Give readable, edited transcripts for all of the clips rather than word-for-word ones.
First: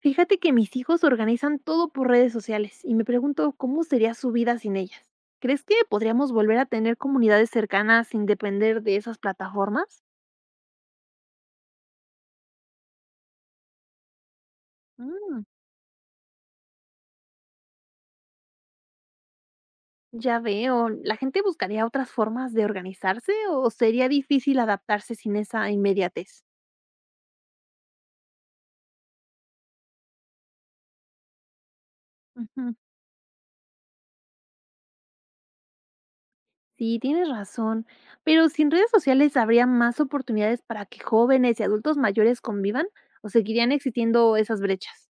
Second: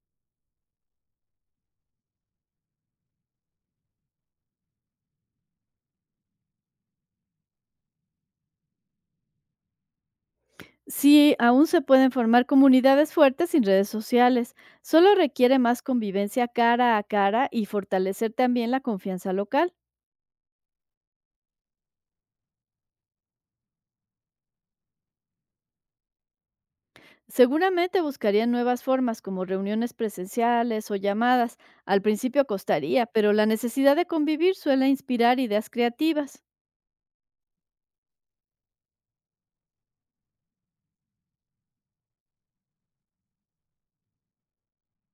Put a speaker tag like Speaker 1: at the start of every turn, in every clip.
Speaker 1: Fíjate que mis hijos organizan todo por redes sociales y me pregunto cómo sería su vida sin ellas. ¿Crees que podríamos volver a tener comunidades cercanas sin depender de esas plataformas?
Speaker 2: Sí, aún se pueden formar comunidades fuertes sin redes sociales. Solo
Speaker 1: Mm,
Speaker 2: requiere más convivencia cara a cara y fortalecer también la confianza local.
Speaker 1: ya veo, ¿la gente buscaría otras formas de organizarse o sería difícil adaptarse sin esa inmediatez?
Speaker 2: Seguramente buscarían nuevas formas como reuniones presenciales o llamadas. Al principio
Speaker 1: Ujú.
Speaker 2: costaría, pero la necesidad de convivir suele inspirar ideas creativas.
Speaker 1: Sí, tienes razón, pero sin redes sociales habría más oportunidades para que jóvenes y adultos mayores convivan o seguirían existiendo esas brechas.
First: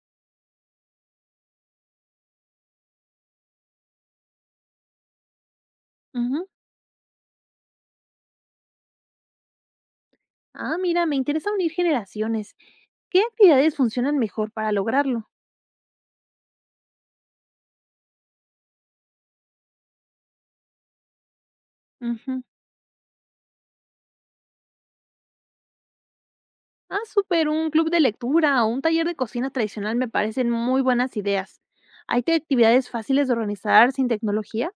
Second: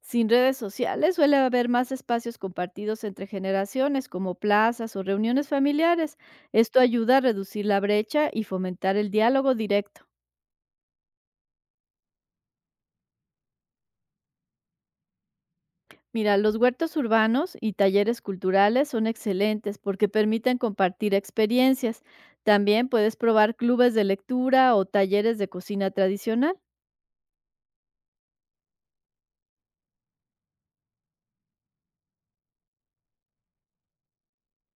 Speaker 2: Sin redes sociales suele haber más espacios compartidos entre generaciones, como plazas o reuniones familiares.
Speaker 1: Ujú.
Speaker 2: Esto ayuda a reducir la brecha y fomentar el diálogo directo.
Speaker 1: Ah, mira, me interesa unir generaciones. ¿Qué actividades funcionan mejor para lograrlo?
Speaker 2: Mira, los huertos urbanos y talleres culturales son excelentes porque permiten compartir experiencias.
Speaker 1: Ujú.
Speaker 2: También puedes probar clubes de lectura o talleres de cocina tradicional.
Speaker 1: Ah, súper, un club de lectura o un taller de cocina tradicional me parecen muy buenas ideas. ¿Hay actividades fáciles de organizar sin tecnología?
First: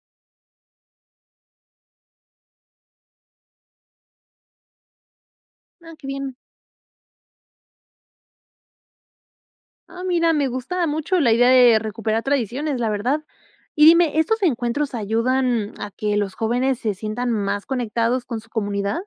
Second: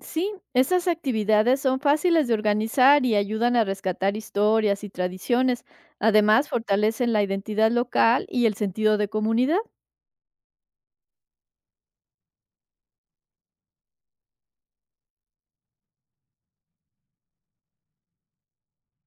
Speaker 2: Sí, esas actividades son fáciles de organizar y ayudan a rescatar historias y tradiciones.
Speaker 1: Ah, qué bien.
Speaker 2: Además, fortalecen la identidad local y el sentido de comunidad.
Speaker 1: Ah, mira, me gusta mucho la idea de recuperar tradiciones, la verdad. Y dime, ¿estos encuentros ayudan a que los jóvenes se sientan más conectados con su comunidad?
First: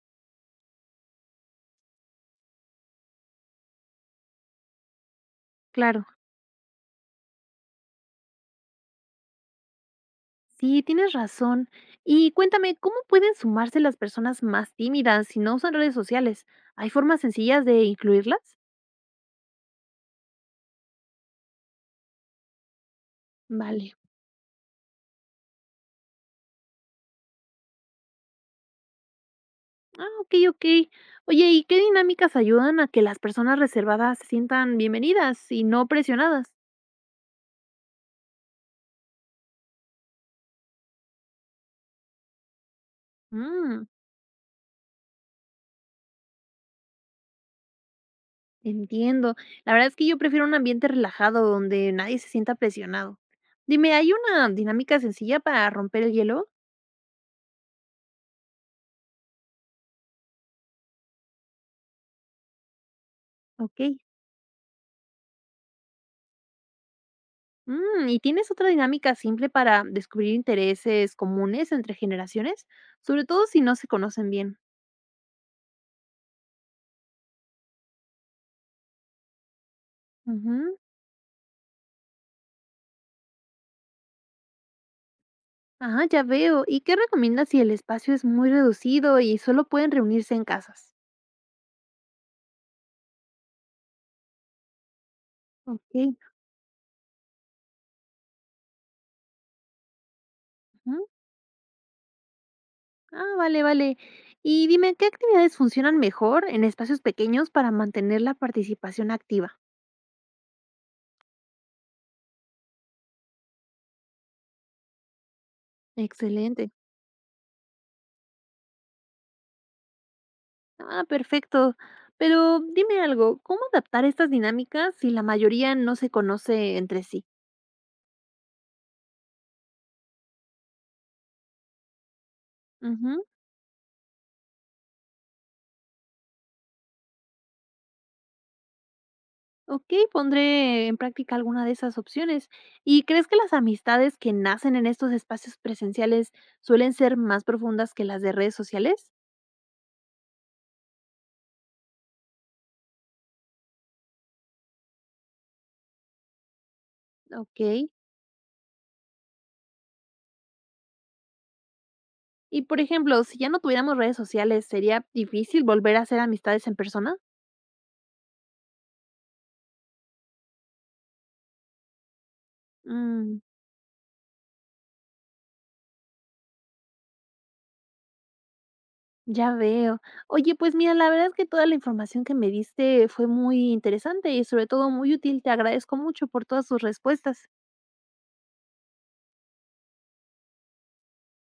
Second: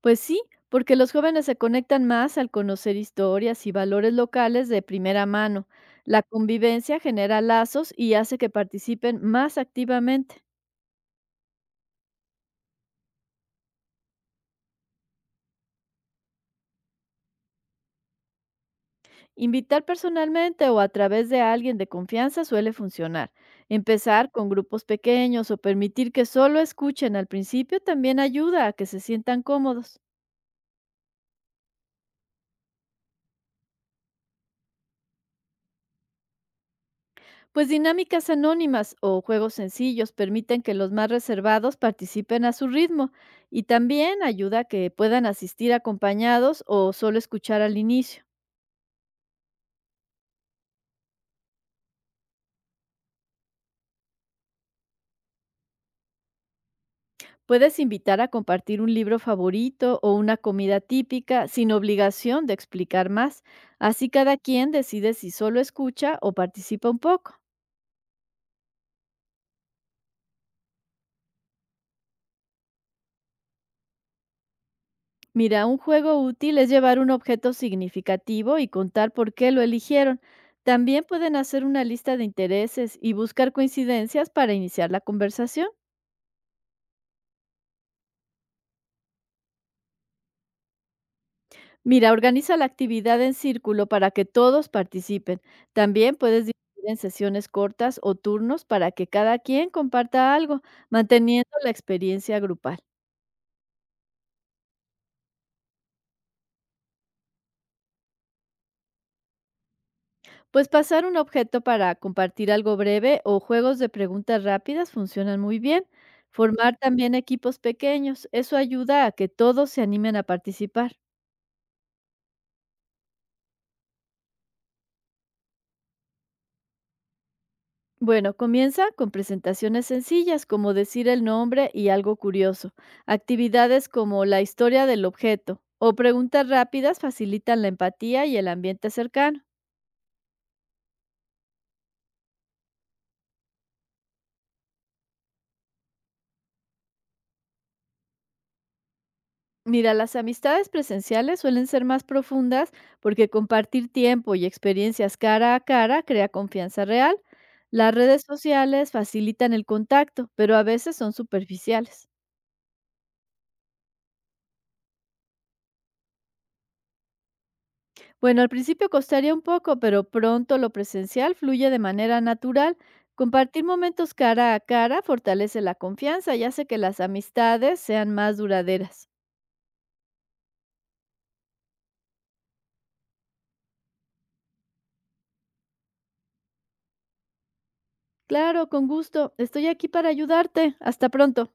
Speaker 2: Pues sí, porque los jóvenes se conectan más al conocer historias y valores locales de primera mano.
Speaker 1: Claro.
Speaker 2: La convivencia genera lazos y hace que participen más activamente.
Speaker 1: Sí, tienes razón. Y cuéntame, ¿cómo pueden sumarse las personas más tímidas si no usan redes sociales? ¿Hay formas sencillas de incluirlas?
Speaker 2: Invitar personalmente o a través de alguien de confianza suele funcionar.
Speaker 1: Vale.
Speaker 2: Empezar con grupos pequeños o permitir que solo escuchen al principio también ayuda a que se sientan cómodos.
Speaker 1: Ah, ok, ok. Oye, ¿y qué dinámicas ayudan a que las personas reservadas se sientan bienvenidas y no presionadas?
Speaker 2: Pues dinámicas anónimas o juegos sencillos permiten que los más reservados participen a su ritmo y
Speaker 1: Mm,
Speaker 2: también ayuda a que puedan asistir acompañados o solo escuchar al inicio.
Speaker 1: Entiendo. La verdad es que yo prefiero un ambiente relajado donde nadie se sienta presionado. Dime, ¿hay una dinámica sencilla para romper el hielo?
Speaker 2: Puedes invitar a compartir un libro favorito o una comida típica sin obligación de explicar más.
Speaker 1: Ok.
Speaker 2: Así cada quien decide si solo escucha o participa un poco.
Speaker 1: ¿Y tienes otra dinámica simple para descubrir intereses comunes entre generaciones? Sobre todo si no se conocen bien.
Speaker 2: Mira, un juego útil es llevar un objeto significativo y contar por qué lo eligieron.
Speaker 1: Ujú.
Speaker 2: También pueden hacer una lista de intereses y buscar coincidencias para iniciar la conversación.
Speaker 1: Ah, ya veo. ¿Y qué recomiendas si el espacio es muy reducido y solo pueden reunirse en casas?
Speaker 2: Mira, organiza la actividad en círculo para que todos participen.
Speaker 1: Ok.
Speaker 2: También puedes dividir en sesiones cortas o turnos para que cada quien comparta algo,
Speaker 1: Ujú.
Speaker 2: manteniendo la experiencia grupal.
Speaker 1: Ah, vale, vale. Y dime, ¿qué actividades funcionan mejor en espacios pequeños para mantener la participación activa?
Speaker 2: Pues pasar un objeto para compartir algo breve o juegos de preguntas rápidas funcionan muy bien.
Speaker 1: Excelente.
Speaker 2: Formar también equipos pequeños, eso ayuda a que todos se animen a participar.
Speaker 1: Ah, perfecto. Pero dime algo, ¿cómo adaptar estas dinámicas si la mayoría no se conoce entre sí?
Speaker 2: Bueno, comienza con presentaciones sencillas como decir el nombre y algo curioso.
Speaker 1: Ujú.
Speaker 2: Actividades como la historia del objeto o preguntas rápidas facilitan la empatía y el ambiente cercano.
Speaker 1: Okey, pondré en práctica alguna de esas opciones. ¿Y crees que las amistades que nacen en estos espacios presenciales suelen ser más profundas que las de redes sociales?
Speaker 2: Mira, las amistades presenciales suelen ser más profundas porque compartir tiempo y experiencias cara a cara crea confianza real.
Speaker 1: Okey.
Speaker 2: Las redes sociales facilitan el contacto, pero a veces son superficiales.
Speaker 1: Y, por ejemplo, si ya no tuviéramos redes sociales, ¿sería difícil volver a hacer amistades en persona?
Speaker 2: Bueno, al principio costaría un poco, pero pronto lo presencial fluye de manera natural.
Speaker 1: Mm,
Speaker 2: Compartir momentos cara a cara fortalece la confianza y hace que las amistades sean más duraderas.
Speaker 1: ya veo. Oye, pues mira, la verdad es que toda la información que me diste fue muy interesante y sobre todo muy útil. Te agradezco mucho por todas tus respuestas.
Speaker 2: Claro, con gusto. Estoy aquí para ayudarte. Hasta pronto.